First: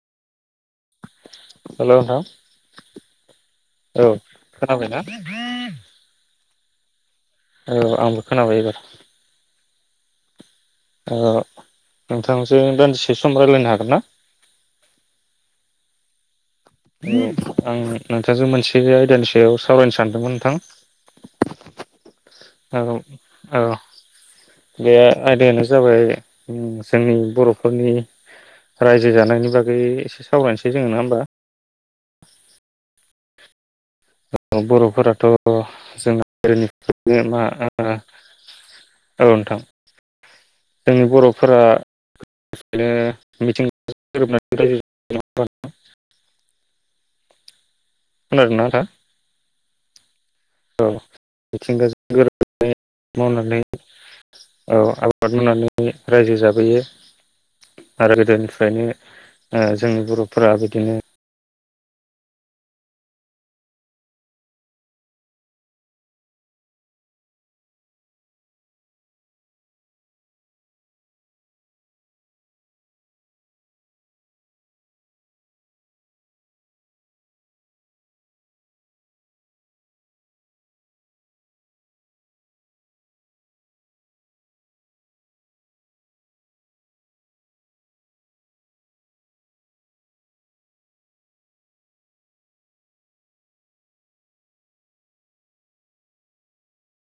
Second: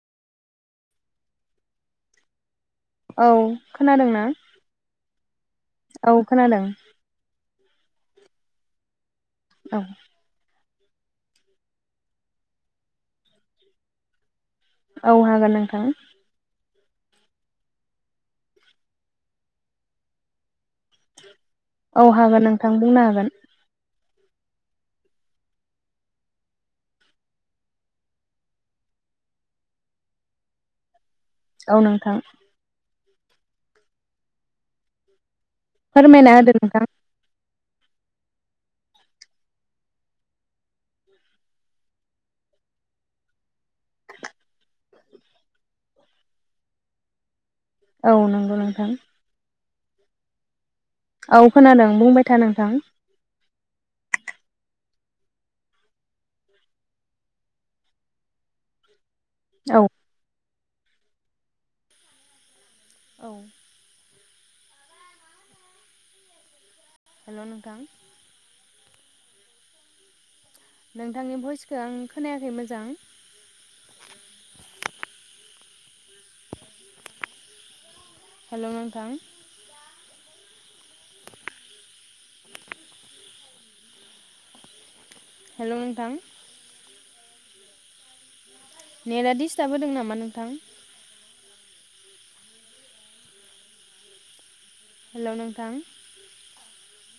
हेल' नीं औ खोनादों ना खोनाबायना औ खोनादों। औ आंबी खीनाबाय ऐबार औ। ओ नोंथांजों दान्दिसे सम रायलायनो हागोन ना? औ हागोन नोंथां। उम आं नोंथांजों मोनसे आयदानि सायाव सावरायनो सानदोंमोन नोंथां। औ। हागोन नोंथां औ बुंनो हागोन। औ बे आयदायानो जाबाय नों जोंनि बर'फोरनि रायजो जानायनि बागै एसे सावरायनोसै जोङो नङा होमबा? औ नोंथां बर'फोराथ' अ फोरमायना होदो नोंथां जोंहा [unintelligible] मा [inaudible] औ नोंथां जोंनि बर'फोरानो बांसिनानी मिथिंगा जीं गोरोबना थायी औ नंगौ नोंथां औ औ खोनादों मिथिंगाजों बुंबाय था नोंथां गोरोबनानै मावनानै औ आबाद मावनानै रायजो जाबोयो आरो गोदोनिफ्रायनो औ जोंनि बर' फोरा बिदिनो-' औ। हेल' नोंथां नोंथांनि भइसखौ आं खोनायाखै मोजां। हेल' नोंथां हेल' नोंथां नेटआ डिस्टाब होदों नामा नोंथां हेल' नोंथां